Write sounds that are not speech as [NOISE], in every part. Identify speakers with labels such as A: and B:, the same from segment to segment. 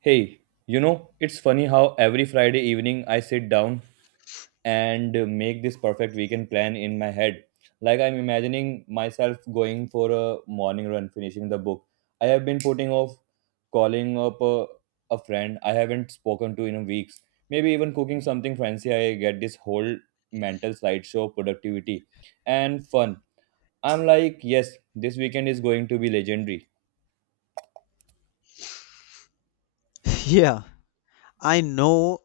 A: Hey, you know, it's funny how every Friday evening I sit down and make this perfect weekend plan in my head. Like I'm imagining myself going for a morning run, finishing the book. I have been putting off calling up a friend I haven't spoken to in weeks. Maybe even cooking something fancy. I get this whole mental slideshow productivity and fun. I'm like, yes, this weekend is going to be legendary.
B: [LAUGHS] Yeah, I know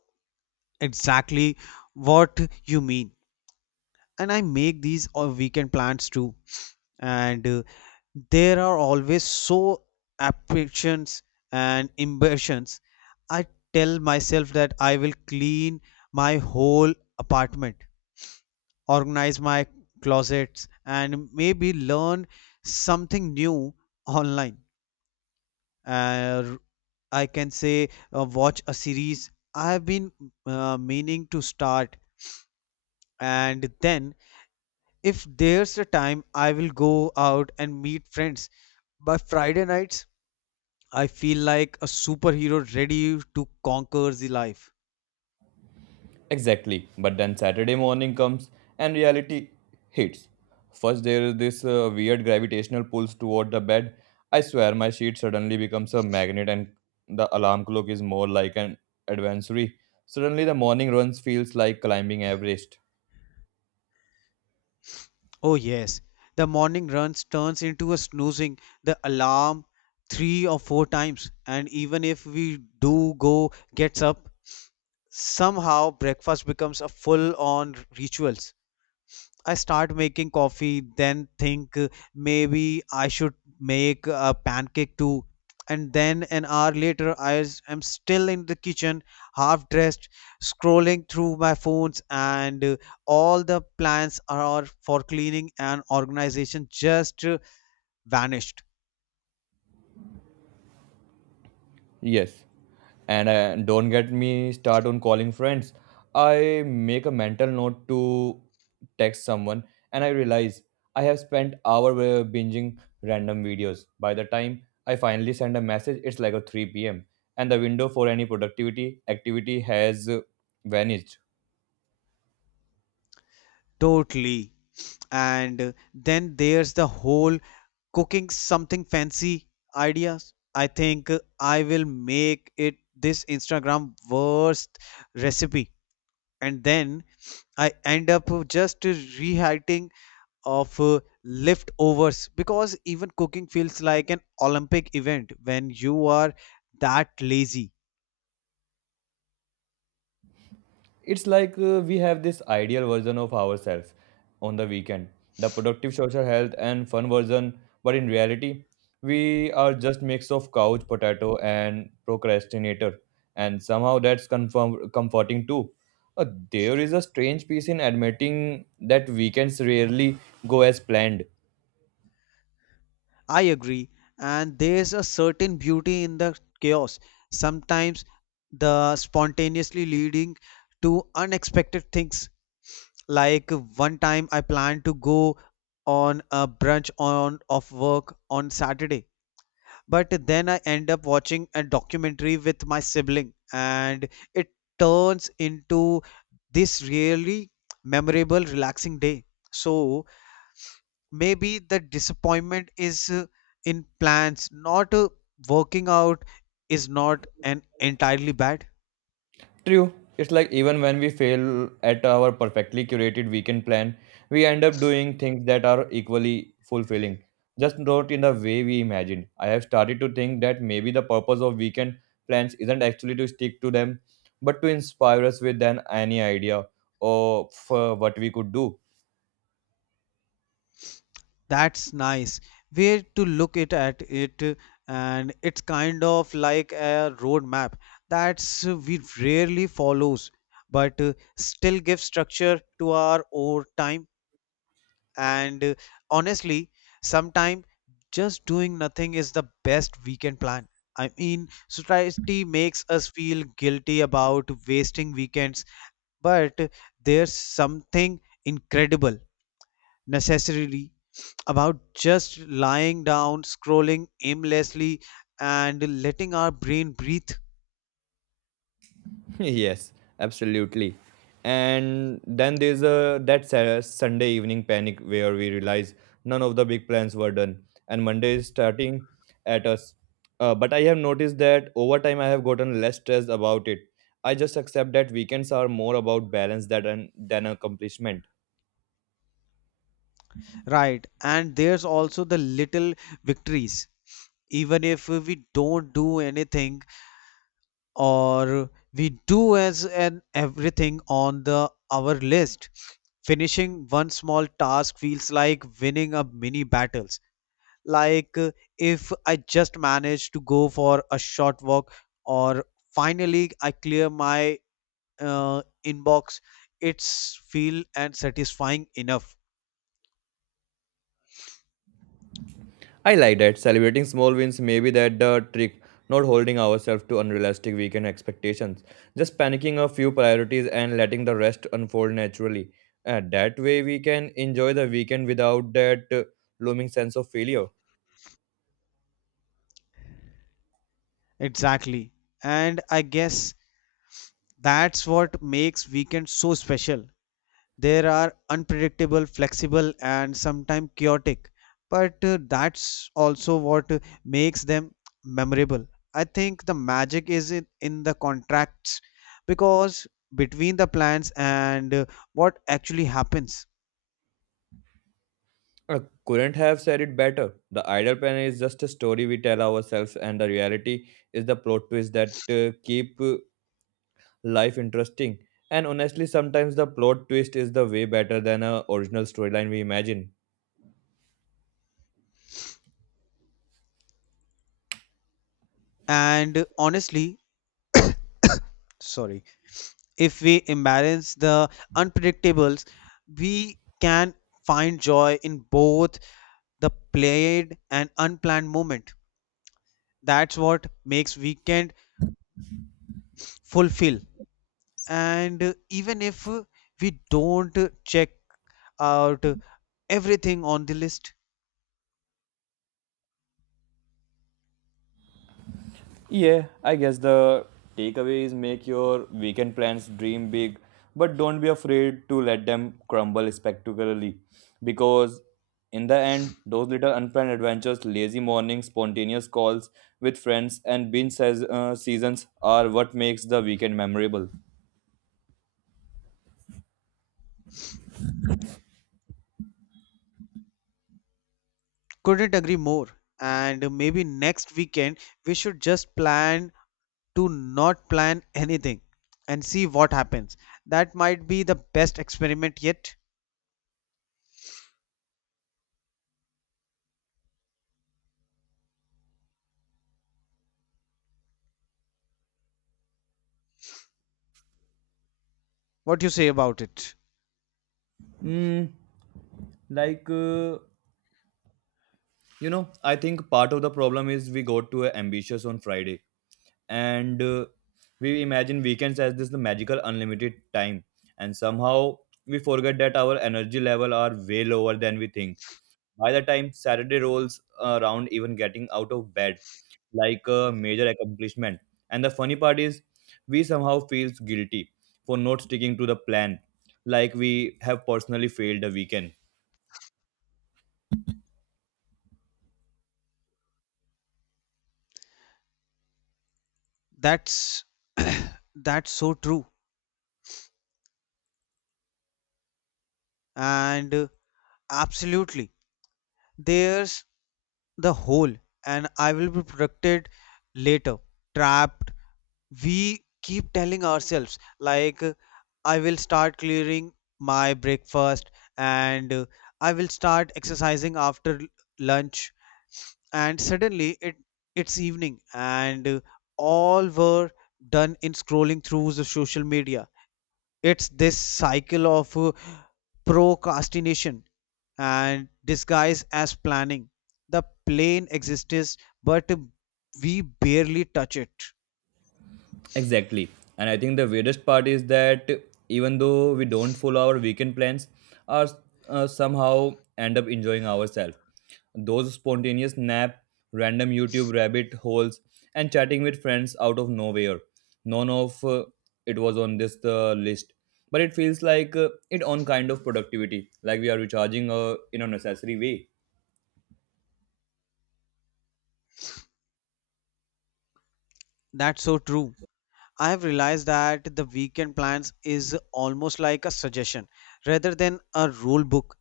B: exactly what you mean. And I make these weekend plans too. And There are always so ambitions and ambitions. I tell myself that I will clean my whole apartment, organize my closets, and maybe learn something new online. uh, I can say watch a series I have been meaning to start, and then if there's a time, I will go out and meet friends. By Friday nights, I feel like a superhero ready to conquer the life.
A: Exactly. But then Saturday morning comes and reality hits. First, there is this weird gravitational pulls toward the bed. I swear my sheet suddenly becomes a magnet and the alarm clock is more like an adventure. Suddenly, the morning runs feels like climbing Everest.
B: Oh yes, the morning runs turns into a snoozing the alarm three or four times, and even if we do go gets up, somehow breakfast becomes a full-on ritual. I start making coffee, then think maybe I should make a pancake too. And then an hour later, am still in the kitchen, half dressed, scrolling through my phones, and all the plans are for cleaning and organization just vanished.
A: Yes, and don't get me start on calling friends. I make a mental note to text someone and I realize I have spent hour binging random videos. By the time I finally send a message, it's like a 3 p.m. and the window for any productivity activity has vanished.
B: Totally. And then there's the whole cooking something fancy ideas. I think I will make it this Instagram worst recipe, and then I end up just rewriting of leftovers because even cooking feels like an Olympic event when you are that lazy.
A: It's like we have this ideal version of ourselves on the weekend, the productive social health and fun version, but in reality, we are just mix of couch potato and procrastinator, and somehow that's comforting too. There is a strange piece in admitting that weekends rarely go as planned.
B: I agree, and there's a certain beauty in the chaos. Sometimes the spontaneously leading to unexpected things. Like one time I planned to go on a brunch on of work on Saturday, but then I end up watching a documentary with my sibling, and it turns into this really memorable, relaxing day. So maybe the disappointment is in plans not working out is not an entirely bad.
A: True. It's like even when we fail at our perfectly curated weekend plan, we end up doing things that are equally fulfilling, just not in the way we imagined. I have started to think that maybe the purpose of weekend plans isn't actually to stick to them, but to inspire us with an any idea of what we could do.
B: That's nice way to look it at it and it's kind of like a roadmap that's we rarely follows but still gives structure to our own time. And honestly, sometimes just doing nothing is the best weekend plan. I mean, society makes us feel guilty about wasting weekends, but there's something incredible, necessarily, about just lying down, scrolling aimlessly, and letting our brain breathe.
A: [LAUGHS] Yes, absolutely. And then there's a that Sunday evening panic where we realize none of the big plans were done, and Monday is starting at us. But I have noticed that over time I have gotten less stressed about it. I just accept that weekends are more about balance than accomplishment.
B: Right, and there's also the little victories. Even if we don't do anything, or we do as an everything on the our list, finishing one small task feels like winning a mini battles. Like if I just manage to go for a short walk, or finally I clear my inbox, it's feel and satisfying enough.
A: I like that. Celebrating small wins maybe that the trick. Not holding ourselves to unrealistic weekend expectations. Just panicking a few priorities and letting the rest unfold naturally. That way we can enjoy the weekend without that looming sense of failure.
B: Exactly, and I guess that's what makes weekend so special. There are unpredictable, flexible, and sometimes chaotic, but that's also what makes them memorable. I think the magic is in the contracts because between the plans and what actually happens.
A: I couldn't have said it better. The idle pen is just a story we tell ourselves, and the reality is the plot twist that keep life interesting. And honestly, sometimes the plot twist is the way better than a original storyline we imagine.
B: And honestly, sorry, if we embrace the unpredictables, we can find joy in both the played and unplanned moment. That's what makes weekend fulfill and even if we don't check out everything on the list.
A: Yeah, I guess the takeaway is make your weekend plans dream big, but don't be afraid to let them crumble spectacularly. Because in the end, those little unplanned adventures, lazy mornings, spontaneous calls with friends, and binge says, seasons are what makes the weekend memorable.
B: Couldn't agree more, and maybe next weekend we should just plan to not plan anything and see what happens. That might be the best experiment yet. What do you say about it?
A: Mm, like uh, you know, I think part of the problem is we got too ambitious on Friday and we imagine weekends as this the magical unlimited time and somehow we forget that our energy level are way lower than we think by the time Saturday rolls around, even getting out of bed like a major accomplishment. And the funny part is we somehow feels guilty for not sticking to the plan, like we have personally failed the weekend.
B: That's [COUGHS] [CLEARS THROAT] that's so true, and absolutely there's the hole and I will be protected later trapped. We keep telling ourselves like I will start clearing my breakfast and I will start exercising after lunch, and suddenly it's evening and all were done in scrolling through the social media. It's this cycle of procrastination and disguise as planning. The plane exists but we barely touch it.
A: Exactly. And I think the weirdest part is that even though we don't follow our weekend plans, or somehow end up enjoying ourselves. Those spontaneous nap, random YouTube rabbit holes, and chatting with friends out of nowhere. None of it was on this list. But it feels like it own kind of productivity, like we are recharging in a necessary way.
B: That's so true. I've realized that the weekend plans is almost like a suggestion rather than a rule book.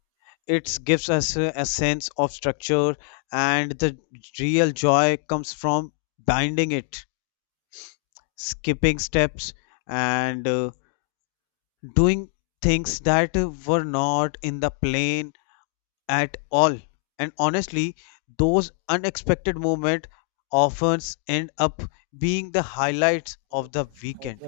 B: It gives us a sense of structure, and the real joy comes from binding it, skipping steps, and doing things that were not in the plan at all. And honestly, those unexpected moments often end up being the highlights of the weekend.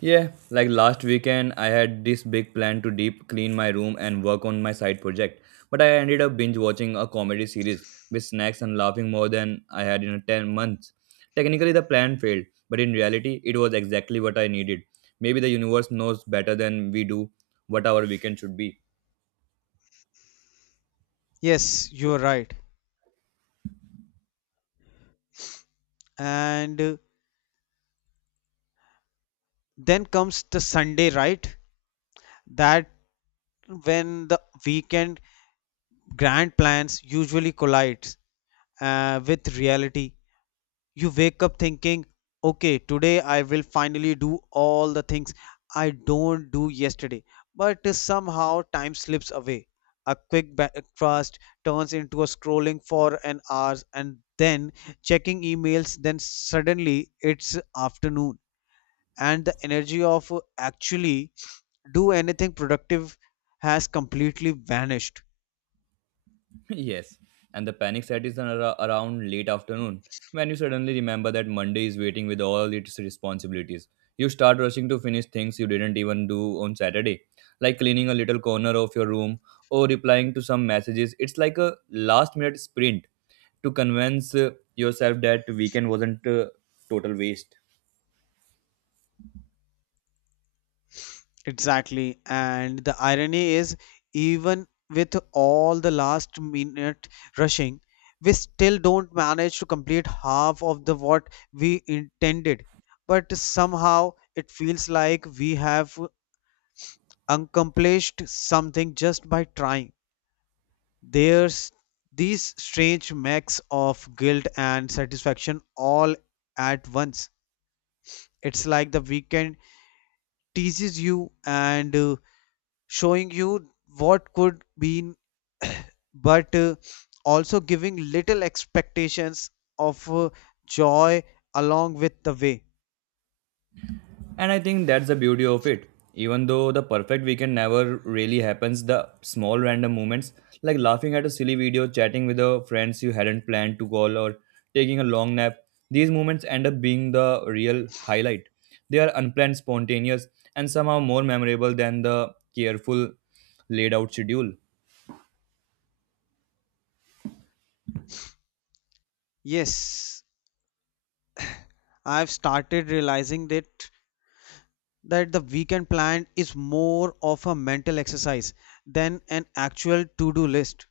A: Yeah, like last weekend, I had this big plan to deep clean my room and work on my side project. But I ended up binge watching a comedy series with snacks and laughing more than I had in 10 months. Technically, the plan failed, but in reality, it was exactly what I needed. Maybe the universe knows better than we do what our weekend should be.
B: Yes, you're right. And then comes the Sunday, right? That when the weekend grand plans usually collides with reality. You wake up thinking okay, today I will finally do all the things I don't do yesterday, but somehow time slips away. A quick breakfast turns into a scrolling for an hour, and then checking emails, then suddenly it's afternoon, and the energy of actually do anything productive has completely vanished.
A: Yes, and the panic set is around late afternoon when you suddenly remember that Monday is waiting with all its responsibilities. You start rushing to finish things you didn't even do on Saturday, like cleaning a little corner of your room or replying to some messages. It's like a last minute sprint to convince yourself that weekend wasn't a total waste.
B: Exactly. And the irony is, even with all the last minute rushing, we still don't manage to complete half of the what we intended. But somehow it feels like we have accomplished something just by trying. There's these strange mix of guilt and satisfaction all at once. It's like the weekend teases you and showing you what could be but also giving little expectations of joy along with the way.
A: And I think that's the beauty of it. Even though the perfect weekend never really happens, the small random moments, like laughing at a silly video, chatting with the friends you hadn't planned to call, or taking a long nap, these moments end up being the real highlight. They are unplanned, spontaneous, and somehow more memorable than the careful laid out schedule.
B: Yes, I've started realizing that the weekend plan is more of a mental exercise than an actual to-do list.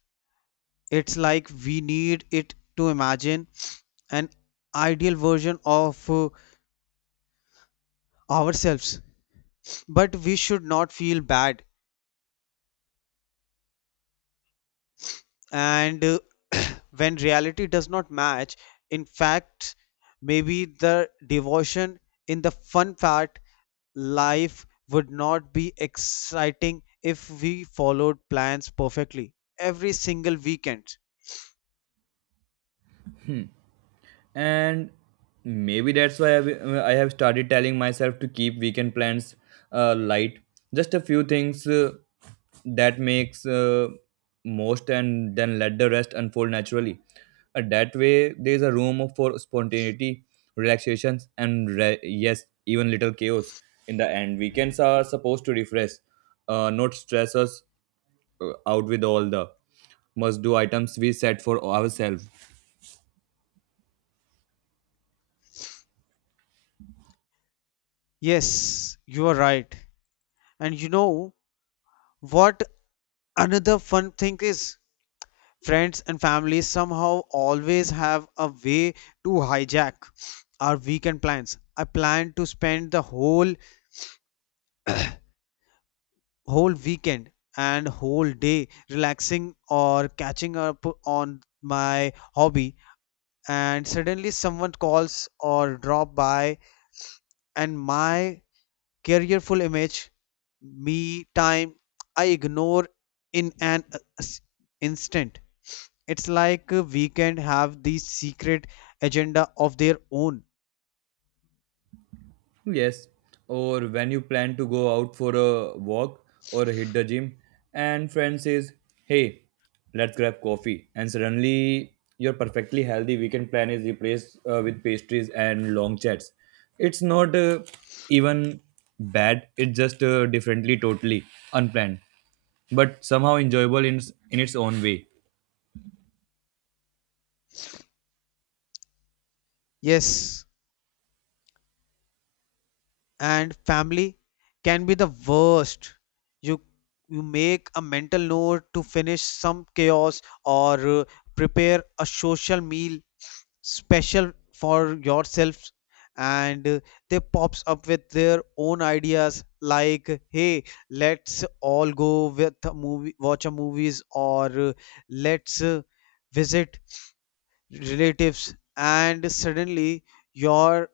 B: It's like we need it to imagine an ideal version of ourselves, but we should not feel bad, and [CLEARS THROAT] when reality does not match. In fact, maybe the devotion in the fun fact, life would not be exciting if we followed plans perfectly every single weekend.
A: Hmm. And maybe that's why I have started telling myself to keep weekend plans light, just a few things that makes most, and then let the rest unfold naturally. That way there is a room for spontaneity, relaxations and yes, even little chaos. In the end weekends are supposed to refresh, not stress us out with all the must do items we set for ourselves.
B: Yes, you are right. And you know what, another fun thing is friends and family somehow always have a way to hijack our weekend plans. I planned to spend the whole weekend and whole day relaxing or catching up on my hobby, and suddenly someone calls or drop by, and my careful image me time I ignore in an instant. It's like a weekend have the secret agenda of their own.
A: Yes, or when you plan to go out for a walk or hit the gym, and friend says, "Hey, let's grab coffee," and suddenly your perfectly healthy weekend plan is replaced with pastries and long chats. It's not even bad; it's just differently, totally unplanned, but somehow enjoyable in its own way.
B: Yes, and family can be the worst. You you make a mental note to finish some chaos or prepare a social meal special for yourself, and they pops up with their own ideas like hey, let's all go with a movie, watch a movies, or let's visit relatives, and suddenly your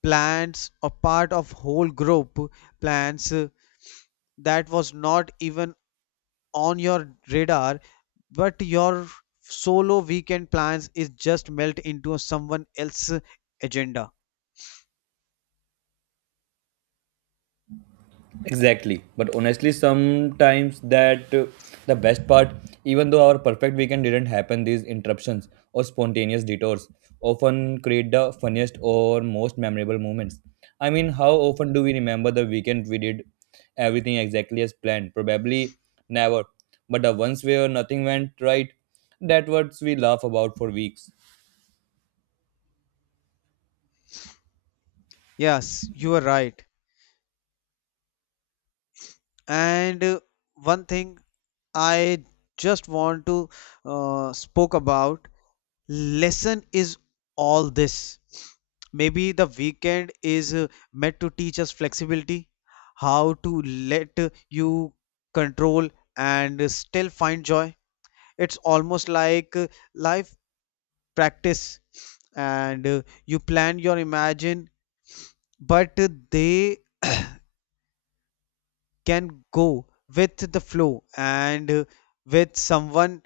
B: plants or part of whole group plants that was not even on your radar, but your solo weekend plans is just melt into someone else's agenda.
A: Exactly. But honestly, sometimes that the best part, even though our perfect weekend didn't happen, these interruptions or spontaneous detours often create the funniest or most memorable moments. I mean, how often do we remember the weekend we did everything exactly as planned? Probably never. But the ones where nothing went right, that what we laugh about for weeks.
B: Yes, you are right. And one thing I just want to spoke about lesson is all this. Maybe the weekend is meant to teach us flexibility, how to let you control and still find joy. It's almost like life practice, and you plan your imagine, but they can go with the flow and with someone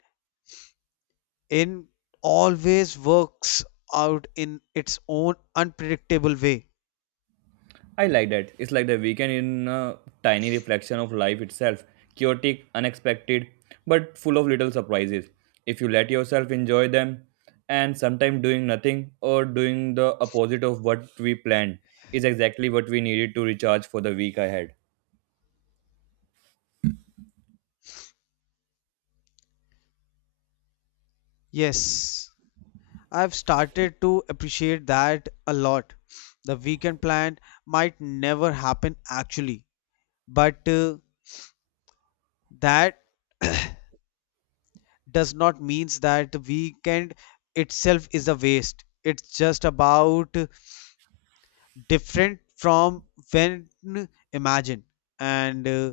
B: in always works out in its own unpredictable way.
A: I like that. It's like the weekend in a tiny reflection of life itself, chaotic, unexpected, but full of little surprises. If you let yourself enjoy them, and sometimes doing nothing or doing the opposite of what we planned is exactly what we needed to recharge for the week ahead.
B: Yes, I've started to appreciate that a lot. The weekend plan might never happen actually, but that does not means that the weekend itself is a waste. It's just about different from when imagined, and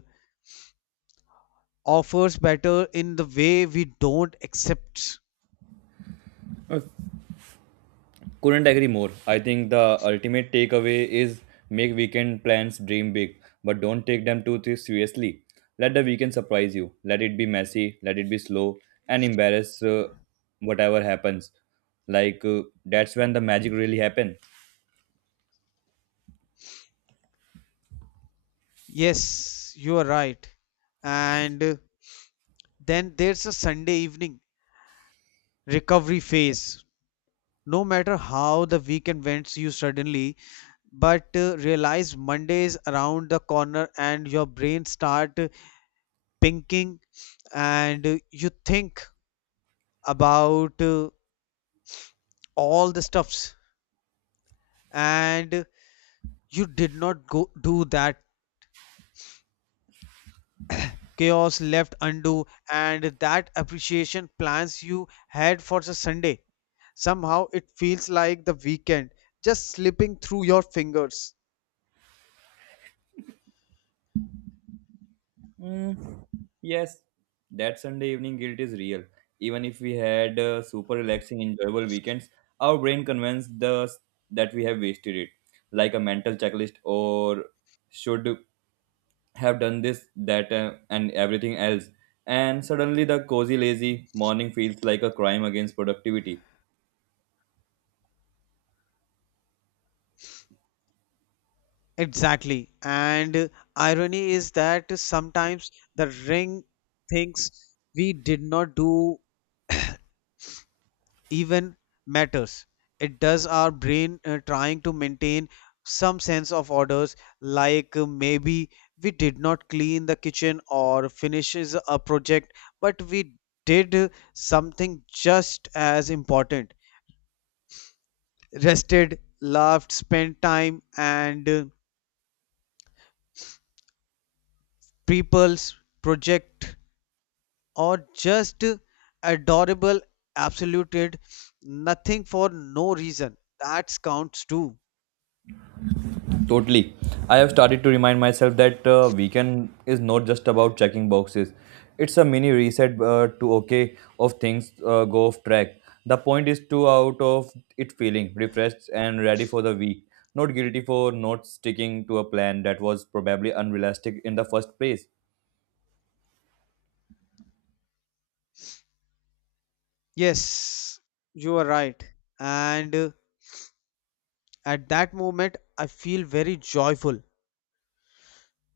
B: offers better in the way we don't accept.
A: Couldn't agree more. I think the ultimate takeaway is make weekend plans dream big, but don't take them too seriously. Let the weekend surprise you. Let it be messy, let it be slow, and embarrass whatever happens. That's when the magic really happens.
B: Yes, you are right. And then there's a Sunday evening recovery phase. No matter how the weekend went, you suddenly but realize Monday is around the corner, and your brain start pinking, and you think about all the stuffs, and you did not go do that chaos left undo, and that appreciation plans you had for the Sunday. Somehow it feels like the weekend just slipping through your fingers.
A: Mm, yes, that Sunday evening guilt is real. Even if we had super relaxing, enjoyable weekends, our brain convinced us that we have wasted it. Like a mental checklist, or should have done this, that, and everything else. And suddenly, the cozy, lazy morning feels like a crime against productivity.
B: Exactly. And irony is that sometimes the ring thinks we did not do even matters. It does our brain trying to maintain some sense of orders, like maybe we did not clean the kitchen or finishes a project, but we did something just as important. Rested, laughed, spent time, and people's project or just adorable absoluted nothing for no reason that counts too.
A: Totally. I have started to remind myself that weekend is not just about checking boxes. It's a mini reset to okay of things go off track. The point is to out of it feeling refreshed and ready for the week. Not guilty for not sticking to a plan that was probably unrealistic in the first place.
B: Yes, you are right, and at that moment I feel very joyful,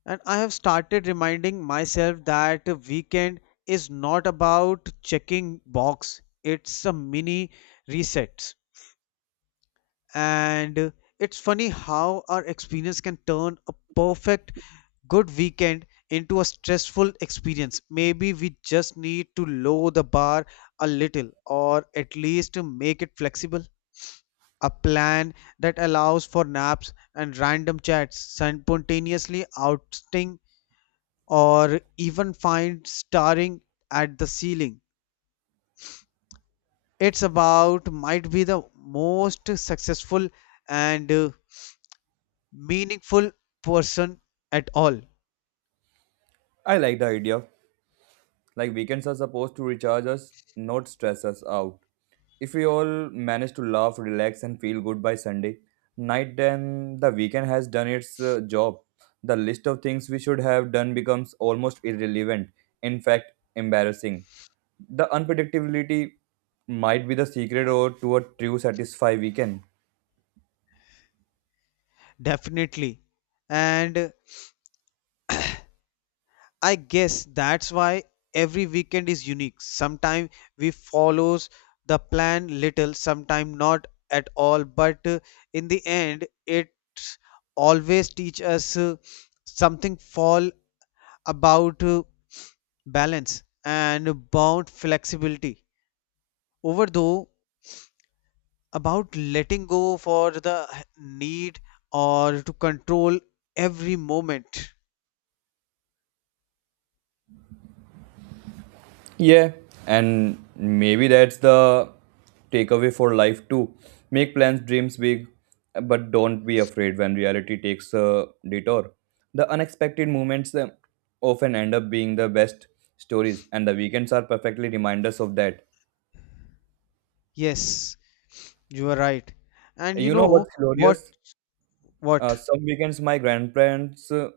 B: and I have started reminding myself that a weekend is not about checking box, it's a mini reset, and it's funny how our experience can turn a perfect good weekend into a stressful experience. Maybe we just need to lower the bar a little, or at least make it flexible. A plan that allows for naps and random chats, spontaneously outing, or even find staring at the ceiling. It's about might be the most successful and meaningful person at all.
A: I like the idea. Like weekends are supposed to recharge us, not stress us out. If we all manage to laugh, relax, and feel good by Sunday night, then the weekend has done its job. The list of things we should have done becomes almost irrelevant, in fact, embarrassing. The unpredictability might be the secret or to a true satisfy weekend.
B: Definitely, and I guess that's why every weekend is unique. Sometimes we follows the plan little, sometimes not at all, but in the end it always teach us something fall about balance and about flexibility. Over though about letting go for the need or to control every moment.
A: Yeah, and maybe that's the takeaway for life too. Make plans, dreams big, but don't be afraid when reality takes a detour. The unexpected moments often end up being the best stories, and the weekends are perfectly reminders of that.
B: Yes, you are right. And you
A: You know
B: know
A: what's
B: what
A: hilarious?
B: what
A: Some weekends, my grandparents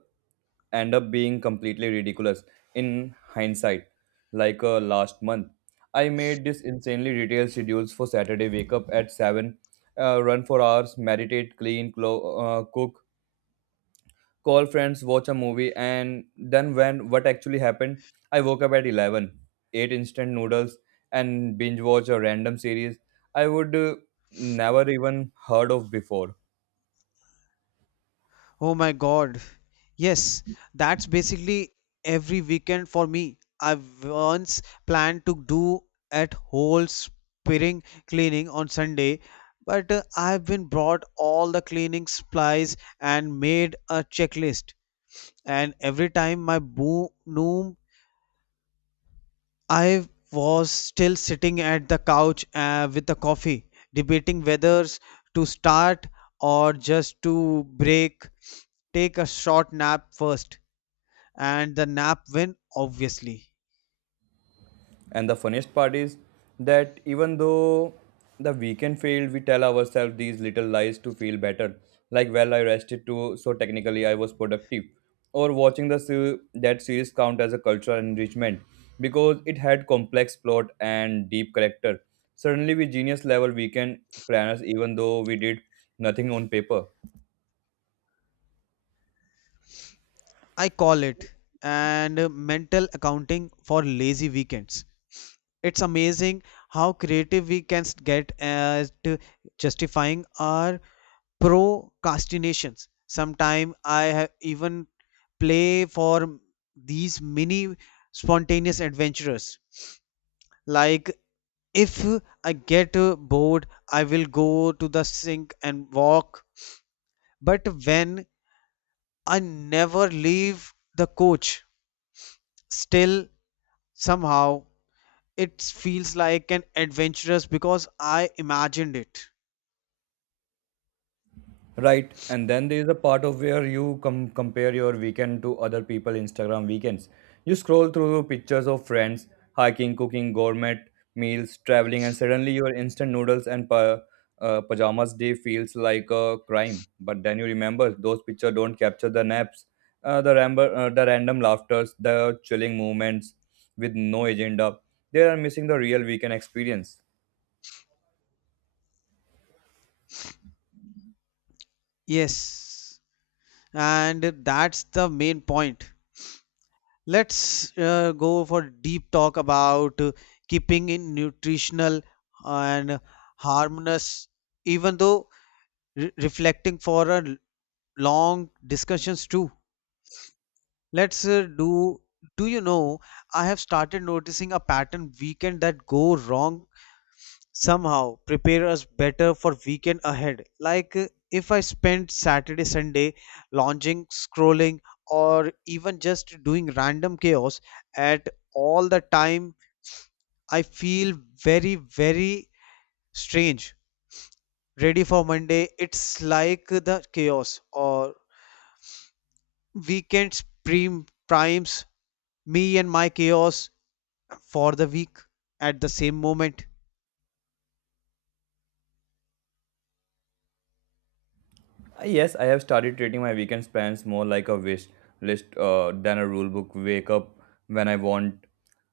A: end up being completely ridiculous in hindsight. Last month, I made this insanely detailed schedules for Saturday. Wake up at seven, run for hours, meditate, clean, cook, call friends, watch a movie, and then when what actually happened, I woke up at 11, ate instant noodles, and binge watch a random series I would never even heard of before.
B: Oh my God. Yes, that's basically every weekend for me. I once planned to do at whole spring cleaning on Sunday, but I've been brought all the cleaning supplies and made a checklist. And every time my boom noom, I was still sitting at the couch with a coffee, debating whether to start or just to break, take a short nap first, and the nap win obviously.
A: And the funniest part is that even though the weekend failed, we tell ourselves these little lies to feel better. Like, well, I rested too, so technically I was productive. Or watching the that series count as a cultural enrichment because it had complex plot and deep character. Suddenly, we genius level weekend planners, even though we did nothing on paper.
B: I call it and mental accounting for lazy weekends. It's amazing how creative we can get at to justifying our procrastinations. Sometimes I have even play for these mini spontaneous adventurers, like if I get bored I will go to the sink and walk, but when I never leave the coach. Still, somehow, it feels like an adventurous because I imagined it.
A: Right, and then there is a part of where you compare your weekend to other people Instagram weekends. You scroll through pictures of friends hiking, cooking, gourmet meals, traveling, and suddenly your instant noodles and pajamas day feels like a crime. But then you remember those pictures don't capture the naps, the ramble, the random laughters, the chilling moments with no agenda. They are missing the real weekend experience.
B: Yes, and that's the main point. Let's go for deep talk about keeping in nutritional and harmonious, even though reflecting for a long discussions too. Let's do. Do you know? I have started noticing a pattern weekend that go wrong somehow prepare us better for weekend ahead. Like if I spend Saturday, Sunday lounging, scrolling, or even just doing random chaos at all the time, I feel very, very strange. Ready for Monday? It's like the chaos or weekend primes me and my chaos for the week at the same moment.
A: Yes, I have started treating my weekend plans more like a wish list than a rule book. Wake up when I want,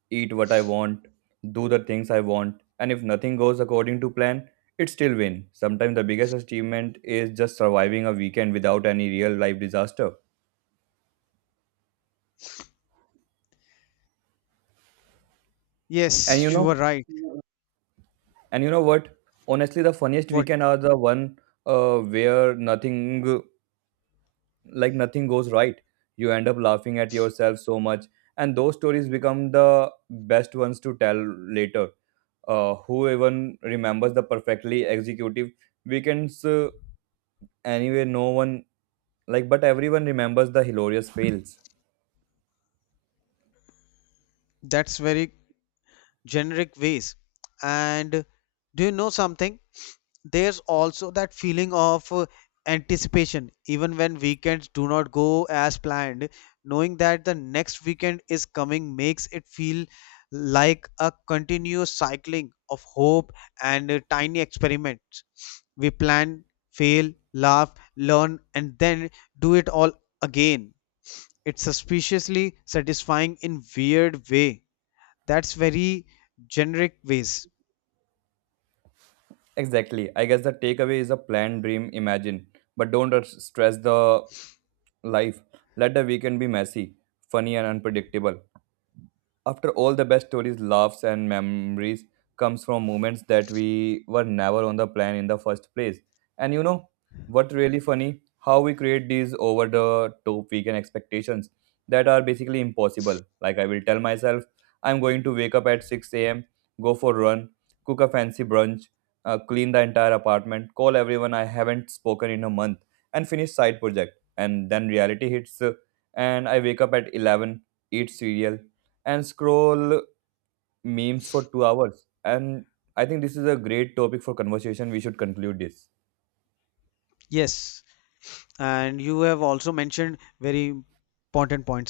A: eat what I want, do the things I want, and if nothing goes according to plan, it still win. Sometimes the biggest achievement is just surviving a weekend without any real life disaster. And you
B: Yes, you were
A: know,
B: right.
A: and you know what? Honestly, the funniest
B: But
A: weekend are the one where nothing goes right. You end up laughing at yourself so much, and those stories become the best ones to tell later. Uh, who even remembers the perfectly executive weekends anyway? No one, like, but everyone remembers the hilarious fails.
B: that's very generic ways. And do you know something? There's also that feeling of anticipation, even when weekends do not go as planned. Knowing that the next weekend is coming makes it feel like a continuous cycling of hope and tiny experiments. We plan, fail, laugh, learn, and then do it all again. It's suspiciously satisfying in weird way. That's very generic ways.
A: Exactly, I guess the takeaway is a planned dream imagine, but don't stress the life. Let the weekend be messy, funny and unpredictable. After all, the best stories, laughs, and memories comes from moments that we were never on the plan in the first place. And you know what really funny? How we create these over the top weekend expectations that are basically impossible. Like I will tell myself, I'm going to wake up at 6 a.m., go for a run, cook a fancy brunch, clean the entire apartment, call everyone I haven't spoken in a month, and finish side project. And then reality hits, and I wake up at 11, eat cereal and scroll memes for 2 hours. And I think this is a great topic for conversation. We should conclude this.
B: Yes, and you have also mentioned very important points on.